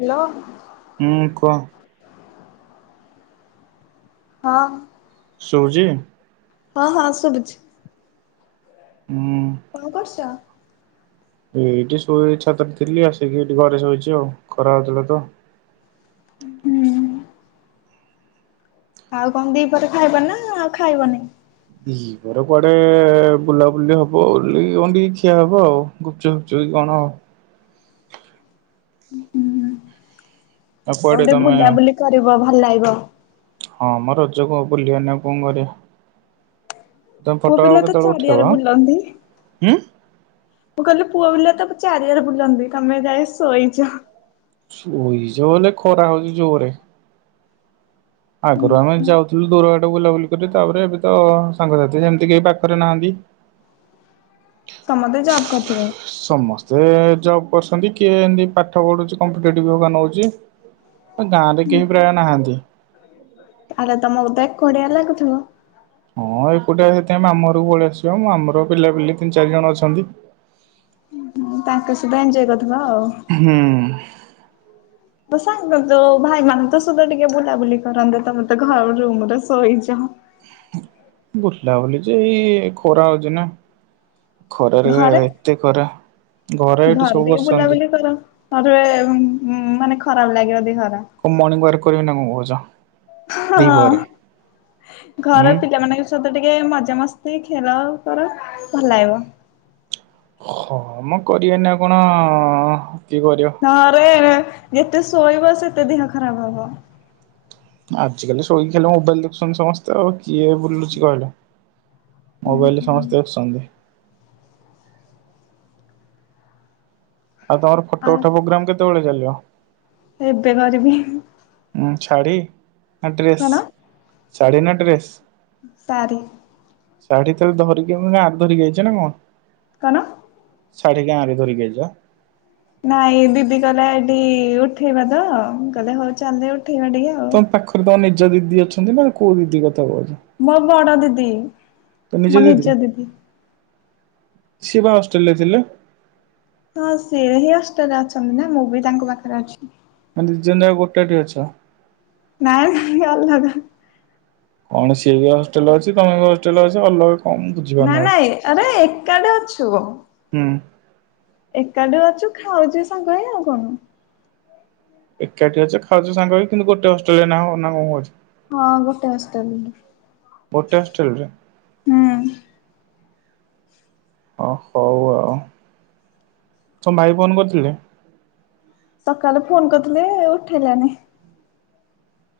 Hello. ହୁଁ କୁହ? ହଁ। ଶୁଭୁଚି। ହଁ ହଁ ସୁବୁଛି। ହୁଁ। କଣ କରୁଛ? ଏଇଠି ଶୋଇ ଛାତରେ ଥିଲି ଆସିକି ଏଇଠି ଘରେ ଶୋଇଛି ଆଉ ଖରା ହଉଥିଲା ତ। ଉଁ ହୁଁ ହୁଁ। ଆଉ କଣ ଦି ପରେ ଖାଇବ ନା ଆଉ ଖାଇବନି। ଦି ମୋର କୁଆଡେ ବୁଲାବୁଲି ହବ ବୁଲିକ କଣ ଟିକି ଖିଆ ହବ ଆଉ ଗୁପଚୁ ଫୁପଚୁ କି କଣ। ଉଁ ହୁଁ। ଆଉ କୁଆଡେ ଟିକେ ତମେ ବୁଲାବୁଲି କରିବ ଭଲ ଲାଗିବ। ହଁ ମଁ ରଜ କୁ ବୁଲି ବାନି ଆଉ କଣ କରିବା। ତମେ ପୁଅ ଫଟୋ ଆଉ ପିଲା ତ କେତେବେଳେ ଉଠେଇବ ଚାରିଆଡେ ବୁଲନ୍ତି। ଉଁ ମୁଁ କହିଲି ପୁଅ ପିଲା ତ ଚାରିଆରେ ବୁଲନ୍ତି ତମେ ଏ ଯାଏଁ ଶୋଇଛ। ଶୋଇଛି ମାନେ ଖରା ହେଉଛି ଜୋରେ। ଆଗରୁ ଆମେ ଯାଉଥିଲୁ ଦୂର ବାଟ ବୁଲାବୁଲି କରି ତାପରେ ଏବେ ତ ସାଙ୍ଗସାଥି ଯେମିତି କେହି ପାଖରେ ନାହାନ୍ ଉ ସମସ୍ତେ ଜବ୍ କରିଥିବେ ସମସ୍ତେ କିଏ ଜବ୍ କରୁଛନ୍ତି କିଏ ଏମତି ପାଠ ପଢୁଛି କମ୍ପିଟେଟିଭ୍ ହବା ନଉଛି। ଆଉ ଗାଁ ରେ କେହି ପ୍ରାୟ ନାହାନ୍ତି। ତାହେଲେ ତମକୁ ତ ଏକୁଟିଆ ଲାଗୁଥିବ। ହଁ ଏକୁଟିଆ ସେଥିପାଇଁ ମାମୁ ଘରକୁ ପଳେଇ ଆସିଛି ପା ମାମୁ ଘରେ ପିଲାପିଲି ତିନି ଚାରି ଜଣ ଅଛନ୍ତି। ହୁଁ ତାଙ୍କ ସହିତ ଏଞ୍ଜୟ କରୁଥିବ। ହୁଁ। ତେ ସାଙ୍ଗ ତେ ଭାଇ ମାନଙ୍କ ସହିତ ଟିକେ ବୁଲାବୁଲି କରନ୍ତ ତମେ ତ ଘର ରୁମ ରେ ଶୋଇଛ। ବୁଲା ବୁଲି ଯେ ଏଇ ଖରା ହଉଛି ନା। ଖରାରେ ଘରେ ଏତେ ଖରା ଘରେ ଏଠି ସବୁ ବସିଛନ୍ତି। ପରେ ଉଁ ମାନେ ଖରାପ ଲାଗିବ ଦେହରା। କଣ ମର୍ଣ୍ଣି ୱାର୍କ କରିବି ନା କଣ କହୁଛ? ହଁ ଦିପହରେ ଘର ଉଁ। ପିଲାମାନଙ୍କ ସ ସହିତ ଟିକେ ମଜାମସ୍ତି ଖେଳ କର ଭଲ ଲାଗିବ। ହଁମ କରିବାନି ଆଉ କଣ କିଏ କରିବ। ଆରେ ଯେତେ ଶୋଇବ ସେତେ ଦେହ ଖରାପ ହବ। ଆଜିକାଲି ଶଇ କି ଖାଲି ମୋବାଇଲ ଦେଖୁଛନ୍ତି ସମସ୍ତେ ଆଉ କିଏ ଲୁ ଚି କହିଲା ମୋବାଇଲରେ ସମସ୍ତେ ଦେଖୁଛନ୍ତି। ଆଉ ତମର ଆ ଫଟୋ ଉଠା ପ୍ରୋଗ୍ରାମ କେତେବେଳେ ଚାଲିବ। ଏବେ କରିବି। ଉ ଶାଢ଼ୀ ନା ଡ୍ରେସ୍ କଣ ଶାଢ଼ୀ ନା ଡ୍ରେସ୍। ସାରି। ଶାଢ଼ୀ ତଳେ ଧରିକି ମାନେ ଆଦରି କି ଯାଇଚ ନା କଣ। କଣ? ଶାଢ଼ି ଗାଁରେ ଧରିକି ଆଇଚ। ନାଇଁ ଦିଦି କହିଲେ ଏଠି ଉଠେଇବା ତ କହିଲେ ହଉ ଚାଲ ଉଠେଇବା ଟିକେ ଆଉ। ତମ ପାଖରେ ତମ ନିଜ ଦିଦି ଅଛନ୍ତି ନା କୋଉ ଦିଦି କଥା କହୁଛ? ମୋ ବଡ ଦିଦି। ତୁମ ନିଜ ଦିଦି ସିଏ ବା ହଷ୍ଟେଲରେ ଥିଲେ। ହଁ ସେ ହିଁ ହଷ୍ଟେଲରେ ଅଛନ୍ତି ନା ମୁଁ ବି ତାଙ୍କ ପାଖରେ ଅଛି। ମାନେ ଦିଇ ଜଣା ଯାକ ଗୋଟେଠି ଅଛ। ନାଇଁଁ ନାଇଁ ଅଲଗା। କଣ ସିଏ ବି ହଷ୍ଟେଲ ଅଛି ତମେ ବି ହଷ୍ଟେଲ ଅଛ ଅଲଗା କଣ ମୁଁ ନାଇଁ ବୁଝିପାରୁନି ଆଡେ। ନାଇଁ ଆରେ ଏକାଠେ ଅଛୁ। ହୁଁ। ଏକାଠୁ ଅଛୁ ଖାଉଛି ସାଙ୍ଗ ହେଇ ଆଉ କଣ? ଏକାଠି ଅଛ ଖାଉଛ ସାଙ୍ଗ ହେଇ କିନ୍ତୁ ଗୋଟେ ହଷ୍ଟେଲରେ ନାହ ନା କଣ କହୁଛ। ହଁ ଗୋଟେ ହଷ୍ଟେଲ ରେ। ଗୋଟେ ହଷ୍ଟେଲ ରେ? ଓ ହଉ ଆଉ ତମ ଭାଇ ଫୋନ କରିଥିଲେ? ସକାଳେ ଫୋନ କରିଥିଲେ ଉଠେଇଲାନି।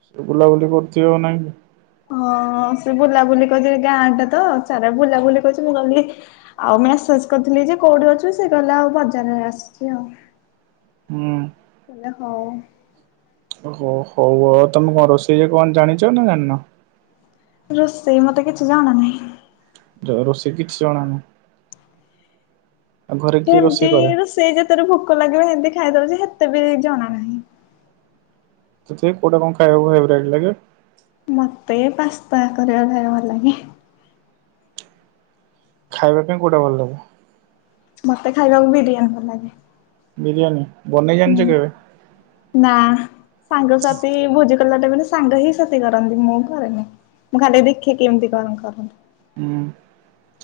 ସେ ବୁଲାବୁଲି କରୁଥିବ ନାଇଁକି। ହଁ ସେ ବୁଲାବୁଲି କରୁଛି ଗାଁଟା ତ ସାରା ବୁଲାବୁଲି କରିଛି ମୁଁ କହିଲିି ଆଉ ମେସେଜ କରିଥିଲି ଯେ କୋଉଠି ଅଛୁ ସେ କହିଲା ଆଉ ବଜାରରେ ଆସିଛି ଆଉ। ହୁଁ। ମୁଁ କହିଲି ହଉ। ଓ ହଉ ହଉ ଆଉ ତମେ କଣ ରୋଷେଇ ରେ କଣ ଜାଣିଛ ନା ଜାଣିନ? ରୋଷେଇ ମତେ କିଛି ଜଣା ନାହିଁ। ରୋଷେଇ କିଛି ଜଣା ନାହିଁ। ଆଉ ଘରେ କିଏ ରୋଷେଇ ସେମିତି କରେ? ରୋଷେଇ ଯେତେବେଳେ ଭୋକ ଲାଗିବ ସେମତି ଖାଇଦଉଛି ହେତେ ବି ଜଣା ନାହିଁ। ତଥାପି କଉଟା କଣ ଖାଇବାକୁ ଫ୍ରେବରାଇଟ ଲାଗେ। ମତେ ପାସ୍ତା କରିବା ଖାଇବା ଭଲ ଲାଗେ। ଖାଇବା ପାଇଁ କୋଉଟା ଭଲ ଲାଗେ? ମତେ ଖାଇବାକୁ ବିରିୟାନୀ ଭଲ ଲାଗେ। ବିରିୟାନୀ। ବନେଇ ଜାଣିଛ ହୁଁ କେବେ? ନା ସାଙ୍ଗସାଥି ଭୁଜି କଲା ଟାଇମ୍‌ରେ ସାଙ୍ଗ ହିଁ ସେତି କରନ୍ତି। ମୁଁ କରେନି ମୁଁ ଖାଲି ଦେଖିକି କେମିତି କଣ କରନ୍ତି। ହୁଁ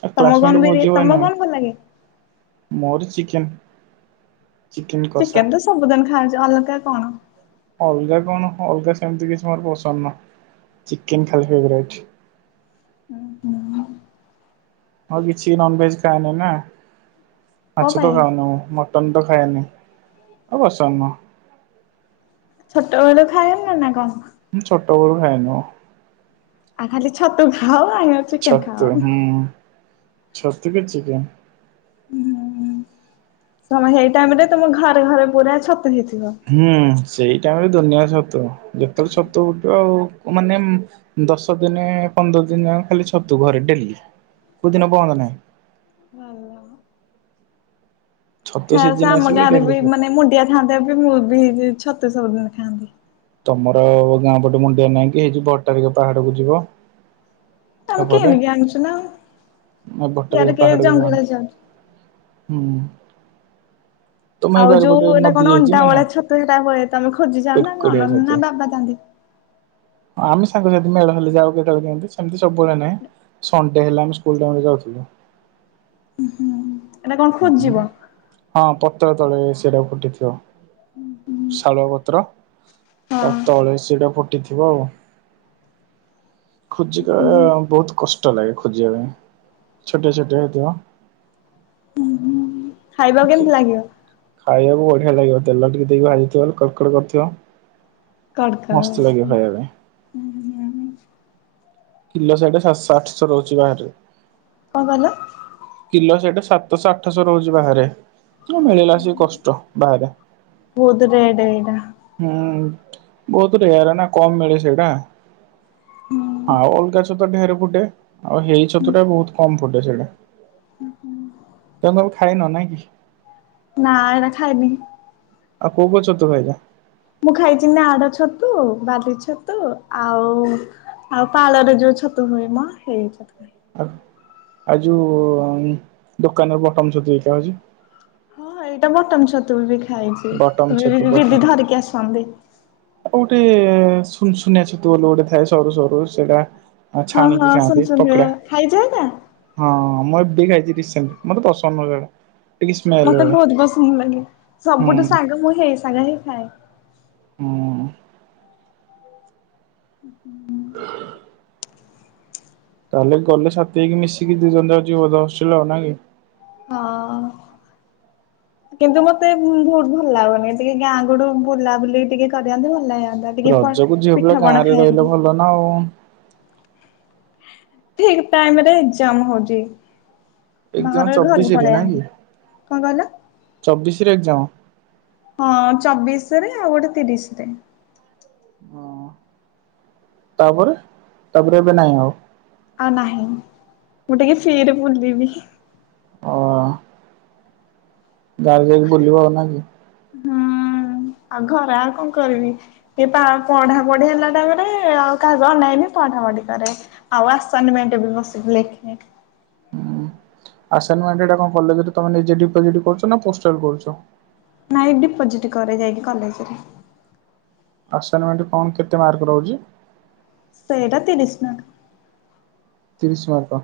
ଆଉ ତମକୁ କ୍ଲାସମେଟ କଣ ବିର୍ ଭୋଜି ହୁଏ ତମକୁ ନାହିଁ କଣ ଭଲ ଲାଗେ? ମୋର ଚିକେନ୍। ଚିକେନ ତ ସବୁଦିନ ଖାହଉଛି ଅଲଗା କଣ? ଅଲଗା କଣ ଅଲଗା ସେମିତି କିଛି ମୋର ପସନ୍ଦ ନୁହଁ ଚିକେନ ଖାଲି ଫେବରାଇଟ। ହୁଁ ହୁଁ। ଆଉ କିଛିିବି ନନଭେଜ୍ ଖାଉନୁ ନା କଣ ମାଛ ତ ପାଇଁ? ଖାଉନୁ ମ ମଟନ ତ ଖାଏନି ପସନ୍ଦ ନୁହଁ। ଛୋଟବେଳୁ ଖାଏନା ନା କଣ? ଛୋଟ ବୋଳୁ ଖାଏନି ମୁଁ। ଆଉ ଖାଲି ଛତୁ ଖାଅ। [unintelligible] ଛତୁ ହୁଁ ଛତ କୁ ଚିକେନ। ହୁଁ ହୁଁ ସେଇ ଟାଇମରେ ତମ ଘରେ ଘରେ ପୁରା ଛତୁ ହେଇଥିବ। ହୁଁ ସେଇ ଟାଇମ ରେ ଦୁନିଆ ଛତୁ ଯେତେବେଳେ ଛତୁ ଉଠିବ ଆଉ। ମାନେ ଦଶ ଦିନେ ପନ୍ଦର ଦିନ ଖାଲି ଛତୁ ଘରେ ଡେଲି। କୋଉଦିନ ବନ୍ଦ ନାହିଁ। ଭଲ। ଛତୁ ଖାସେ ସିଜିନ ଆମ ଆସିଲେ ଗାଁରେ ଡେଲି ବି ଛତୁ ମାନେ ମୁଣ୍ଡିଆ ଖାଆନ୍ତ ବି ମୁଁ ବି ଛତୁ ସବୁଦିନ ଖାଆନ୍ତି। ତମର ଗାଁ ପଟେ ମୁଣ୍ଡିଆ ନାଇଁ କି ହେଇଛି ଭଟ୍ଟାରିକା ପାହାଡକୁ ଯିବ। ଆମେ ସେପଟେ କିଣିକି ଆଣିଛୁ ନାଉ ଭଟ୍ଟାରିକା ସିଆଡେ କେ ପାହାଡକୁ ଯାଅନି ଜଙ୍ଗଲରେ ଯାଉଛୁ। ହୁଁ। ତମ ଏଇ ଆଉ ବାରିପଟେ ଯୋଉ ଏଇଟା ନଦୀ କଣ ଯାଇଛି ଅଣ୍ଡା ଭଳିଆ ଛତୁ ସେଇଟା ହୁଏ ତମେ ଖୋଜିଯାଅ ନା। କଣ କୋରିଆ ନା ଛତୁ। ବାବା [inaudible] ଆମେ ସାଙ୍ଗ ସାଥି ମେଳ ହେଲେ ଯାଉ କେତବେଳେ କେମିତି ସେମିତି ସବୁବେଳେ ନାହିଁ। ସନ୍ ଡେ ହେଲେ ଆମେ ସ୍କୁଲ୍ କାମରେ ଯାଉଥିଲୁ। ହୁଁ। ହଁ ପତ୍ର ତଳେ ସେଇଟା ଫୁଟିଥିବ। ଶାଳୁଆପତ୍ର ତା ହଁ ତଳେ ସେଟା ଫୁଟି ଥି ଫୁଟି ଥିବ ଆଉ ଖୋଜିଲାବେଳେ ବହୁତ କଷ୍ଟ। କଷ୍ଟ ଲାଗେ ଖୋଜିବା ପାଇଁ ଛୋଟିଆ ଛୋଟିଆ ହେଇଥିବ। ଖାଇବାକୁ କେମିତି ଲାଗିବ? ଖାଇବାକୁ ବଢିଆ ଲାଗିବ ତେଲ ଟିକେ ଦେଇକି ଭାଜିଥିବାରୁ କଡକଡ କରିଥିବ। ମସ୍ତ ଲାଗିବ ଖାଇବାପାଇଁ। ହୁଁ ହୁଁ ହୁଁ। କିଲୋ ସିଆଡେ ସାତଶହ ଆଠଶହ ରହୁଛି ଗାଁରେ। କଣ କହିଲ? କିଲୋ ସେଇଟା ସାତଶହ ଆଠଶହ ରହୁଛି ବାହାରେ। ହ ମିଳିଲା ସେ କଷ୍ଟ ବାହାରେ। ବହୁତ ରେଟ୍ ଏଇଟା ହୁଁ ବହୁତ ରେୟାର ନା କମ ମିଳେ ସେଇଟା। ହୁଁ। ହଁ ଅଲଗା ଛତୁ ଢେର ଫୁଟେ ଆଉ ହେଇ ଛତୁଟା ବହୁତ କମ୍ ଫୁଟେ ସେଇଟା। ତମେ ଆଉ ଖାଇନ ନାଇ କି? ନା ଏଇରା ଖାଇନି। ଆଉ କୋଉ କୋଉ ଛତୁ ଖାଇଚ? ମୁଁ ଖାଇଛି ନାଡଛତୁ, ବାଲି ଛତୁ ଆଉ ଆଉ ପାଳରେ ଯୋଉ ଛତୁ ହୁଏ ମ ହେଇ ଛତୁ। ଆ ଆ ଯୋଉ ଦୋକାନର ବଟମ ଛତୁ ସେଇଟା ହଉଛି। ହଁଁ ଏଇଟା ବଟମ ଛତୁ ବି ଖାଇଛି ବଟମ ଛତୁ ତ ଦିଦି ଧରିକି ଆସନ୍ତି। କୋଉଠି ସୁନୁସୁନିଆ ଛତୁ ଗୋଟେ ଗୋଟେ ଥାଏ ସରୁ ସରୁ ସେଇଟା ଆ ହଁ ହଁ ଛାଣିକି ସୁନ ଖାଆନ୍ତି ସୁନ ରେ ପକଡ଼ା ଖାଇଯାଏ ନା ହଁ ମୁଁ ଏବେ ଖାଇଚି ରିସେଣ୍ଟ ମତେ ପସନ୍ଦ ନୁହେଁ ସେଇଟା। ମତେ ବହୁତୁ ପସନ୍ଦ ଲାଗେ ହୁଁ ସବୁଠୁ ସାଙ୍ଗ ମୁଁ ହେଇ ଶାଗ ହିଁ ଖାଏ। ହୁଁ। [unintelligible] ତାହେଲେ ଗଲେ ସାଥି ହେଇକି ମିଶିକି ଦିଇ ଜଣ ଯାକ ଯିବ ହଷ୍ଟେଲ ନା କି? ହଁ। କିନ୍ତୁ ମତେ ଭୁ ଭୁ ଭଲ ଲାଗୁନି ଟିକେ ଗାଁ ଗୋଠୁ ବୁଲା ବୁଲି ଟିକେ କରିନ୍ତେ ଭଲ ଲାଗିବ। ରଜକୁ ଝିଅପିଲା ଗାଁ ରେ ରହିଲେ ଭଲ ନା ଆଉ। ଠିକ୍ ଟାଇମି ରେ ଏଗ୍ଜାମ୍ ହଉଚି। ଏକ୍ଜାମ ବାହାରେ ଘରକୁ ଚବିଶରେ ପଳେଇ ଆଇଲି କଣ କହିଲ? ଚବିଶିରେ ଏଗ୍ଜାମ୍? ହଁ ଚବିଶିରେ ଆଉ ଗୋଟେ ତିରିଶିରେ। ହଁ। ତାପରେ, ତାପରେ ଏବେ ନାଇଁ ଆଉ? ଆଉ ନାହିଁ ମୁଁ ଟିକେ ଫ୍ରୀରେ ବୁଲିବି। ଅ। ଗାଁକୁ ଯାଇକି ବୁଲିବ ନାକି? ହଁ ଆଉ ଘରେ ଆଉ କଣ କରିବି। ଏ ପା ପଢାପଢି ହେଲା ଟାଇମିରେ ଆଉ କାହାକୁ ଅନାଏନି ପଢାପଢ଼ି କରେ। ଆଉ ଆସାଇନମେଣ୍ଟ୍ ବସିକି ଲେଖେ। ଆସାଇନମେଣ୍ଟ୍ କଲେଜେରେ ତମେ ନିଜେ ଡିପୋଜିଟ୍ କରୁଚ ନା ପୋଷ୍ଟାଲରେ କରୁଚ? ନାଇଁ ଡିପୋଜିଟି କରେ ଯାଇକି କଲେଜେରେ। ଆସାଇନମେଣ୍ଟ୍ କଣ କେତେ ମାର୍କ ରହୁଚି? ସେଇଟା ତିରିିଶି ମାର୍କ। ତିରିଶି ମାର୍କ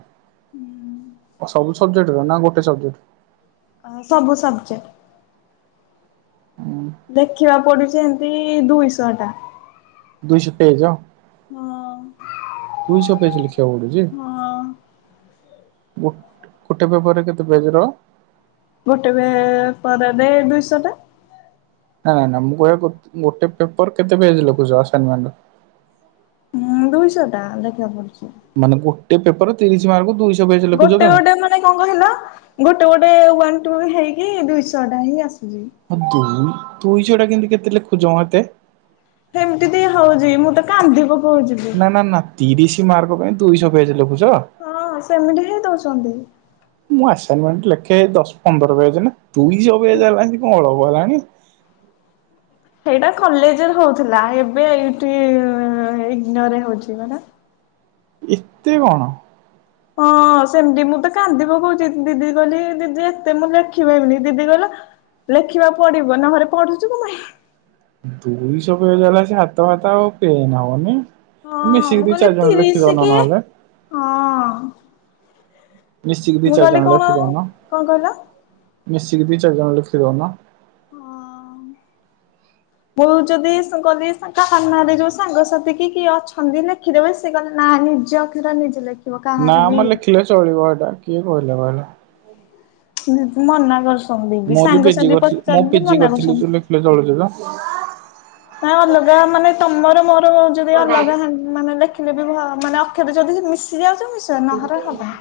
ସବୁ ସବଜେକ୍ଟ ର ନା ଗୋଟେ ସବଜେକ୍ଟ? ହଁ ସବୁ ସବଜେକ୍ଟ? ହୁଁ। ଦେଖିବାକୁ ପଡ଼ୁଚିହେନ୍ତି ଦୁଇଶହ ଟା। ଦୁଇଶହ ପେଜ ହଁ ଦୁଇଶହ ପେଜ ଲେଖିବାକୁ ପଡ଼ୁଚି। ହଁ। ଗୋ ଗୋଟେ ପେପରରେ କେତେ ପେଜର? ଗୋଟେ ପେ ପରରେ ଦୁଇଶଟା। ନାଇଁ ନାଇଁ ମୁଁ କହିବା ଗୋ ଗୋଟେ ପେପର କେତେ ପେଜେ ଲଖୁଚ ଆସାନମେଣ୍ଟ? ଉଁ ଦୁଇଶଟା ଲେଖିବାକୁ ପଡ଼ୁଚି। ମାନେ ଗୋଟେ ପେପର ତିରିଶି ମାର୍କ ଦୁଇଶ ଗୋଟେ ଗୋଟେ କଣ କହିଲ ଗୋଟେ ଗୋଟେ ୱାନ୍ ଟୁ ହେଇକି ଦୁଇଶହ ଟା ହିଁ ଆସୁଚି। ହଁ ଦୁଇ ଦୁଇ ଶହ ଟା କେନ୍ତେ କେତେ ଲେଖୁଛ ମ ଏତେ? ହେମିତି ବି ହଉଚି ମୁଁ ତ କାନ୍ଦି ପ ନା ନା ନା ତିରିଶି ମାର୍କ ପାଇଁ ଦୁଇଶହ ପେଜେ ଲେଖୁଚ? ହଁ ସେମିତି ହିଁ ଦଉଛନ୍ତି। ମୁଁ ଆସାଇନିମେଣ୍ଟ ଲେଖେ ଦଶ ପନ୍ଦର ପେଜେ ନା ଦୁଇ ଶହ ପେଜେ ହେଲାଆସିକି କଣ ଅଳପ ହେଲାଣି? ହେଇଟା କଲେଜେ ରେ ହଉଥିଲା ଏବେ ଇନ୍ତି ଇଗନୋରେ ହଉଛି ପରା। ଏତେ କଣ? ହଁ ହଉ ସେମିତି ମୁଁ ତ କାନ୍ଦି ପକଉଚି ଦିଦିକି କହିଲି ଦିଦି ଏତେ ମୁଁ ଲେଖିପାଇବିନି, ଦିଦି କହିଲା ଲେଖିବା ପଡିବ ନହରେ ପଢୁଛୁ କଁ ପାଇଁ ଦୁଇଶ ପେଜ ହେଲା ସେ ହାତ ଫାତ ଆଉ ପେନ୍ ହବନି - ହଁ ମିଶିକି ମୁଁ ଦି କହିଲି ଚାରିଜଣ ତିରିଶ ଲେଖିଦଉନ କି ନହେଲେ ହଁ ମିଶିକି ଦି ମୁଁ କହିଲି ଚାରିଜଣ କଣ ଲେଖିଦଉନ, କଣ କହିଲ? ମିଶିକି ଦି ଚାରିଜଣ ଲେଖିଦଉନ ହଁ ମୁଁ ଯଦି କହିଲି କାନାରେ ଯୋଉ ସାଙ୍ଗସାଥି କି କିଏ ଅଛନ୍ତି ନା କ୍ଷୀ ଦେବେ ସେ କହିଲେ ନାଁ ନିଜ ଅକ୍ଷର ନିଜେ ଲେଖି - ନା ମ ଲେଖିଲେ ଚଳିବ ହେଇଟା କିଏ କହିଲା ବା ହେଟା ନ ତ ମନା କରୁସନ୍ତି ଦି ବିି ମୁଁ ସାଙ୍ଗସାଥି ପଚାରି ମନା କରୁସନ୍ତି ପଲେ ଚଳୁଚି ତ ନା ଅଲଗା ମାନେ ତମର ମୋର ଯଦି ହୁଁ ଅଲଗା ହା ମାନେ ଦେଖିଲେ ବି ମାନେ ଅକ୍ଷର ଯଦି ମିଶ [unintelligible] ମିସିବ ନହରେ ହବନି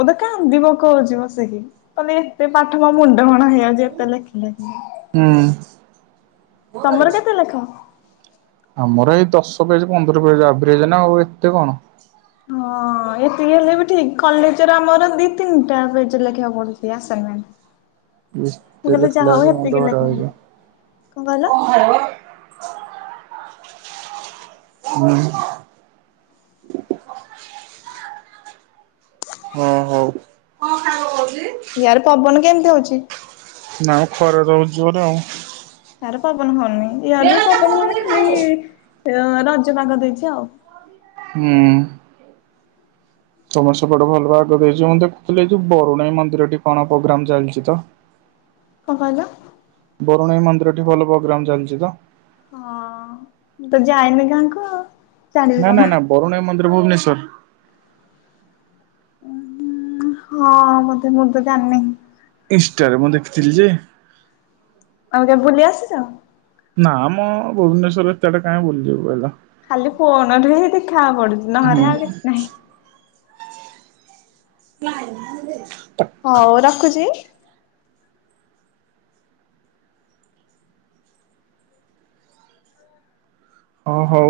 ମୁଁ ତ କାନ୍ଦି ପକଉଚି ବସିକି କହଲି ଏତେ ପାଠ ମୋ ମୁଣ୍ଡ କଣ ହେଇଯାଉଚି ଏତେ ଲେଖି ଲେଖି ହୁଁ ତମର କେତେ ଲେଖ? ଆମର ଏଇ ଦଶ ପେଜ ପନ୍ଦର ପେଜ ଆଭରେଜ ନା ଆଉ ଏତେ କଣ ହଁ ଏତିକି ହେଲେ ବି ଠିକ୍ କଲେଜରେ ଆମର ଦି ତିନିଟା ପେଜ ଲେଖିବାକୁ ପଡ଼ୁଚି ଇସ୍ ଆସାଇନମେଣ୍ଟ ମୁଁ ତେଲ କହିଲି ଖିଲା ଯାହା ହଉ ଆସିକି ହେତିକି ଲେଖନ୍ତି, କଣ କହିଲ ହାଲୋ ହୁଁ ହଁ ହଉ, କଣ ଖାଇବ କହୁଚି? ୟାର ପବନ କେମିତି ହଉଚି? ନା ମ ଖରା ରହୁଚି ଜୋରରେ ଆଉ ତାର ପବନ ହଉନି ୟହାର ବି ପବନ ହଉନି ଖାଲି ରଜ ପାଗ ଦେଇଚି ଆଉ ଉଁ ଉଁ ତମର ସେପଟେ ଭଲ ଭାଗ ଦେଇଚି ମୁ ଦେଖୁଥିଲି ଏଇ ଯଉ ବରୁଣେଇ ମନ୍ଦିରଟି କଣ ପ୍ରୋଗ୍ରାମ ଚାଲିଚି ତ - କଣ କହିଲ? ବରୁଣେଇ ମନ୍ଦିରଟି ଭଲ ପ୍ରୋଗ୍ରାମ ଚାଲିଚି ତ ହଁ ମୁଁ ତ ଯାଇନି ଗାଁକୁ ଆଉ ଜାଣିବି ନା କଣ? ନା ନା ବରୁଣେଇ ମନ୍ଦିର ଭୁବନେଶ୍ଵର ହଁ ମତେ ମୁଁ ତ ଜାଣିି ନେଇ ଇନଷ୍ଟାରେ ମୁଁ ଦେଖିଥିଲି ଯେ - ଆଉ କେବେ ବୁଲି ଆସିଛ? ନା ମ ଭୁବନେଶ୍ୱର ଏତେ ଆଟ କାଇଁ ବୁଲିଯିବି କହିଲ ଖାଲି ଫୋନରେ ହିଁ ଦେଖିବାକୁ ପଡୁଚି ହୁଁ। ନହରେ ଆଉ କିଛି ନାହିଁ [inaudible] ହଉ ରଖୁଚି - ହଉ ହଉ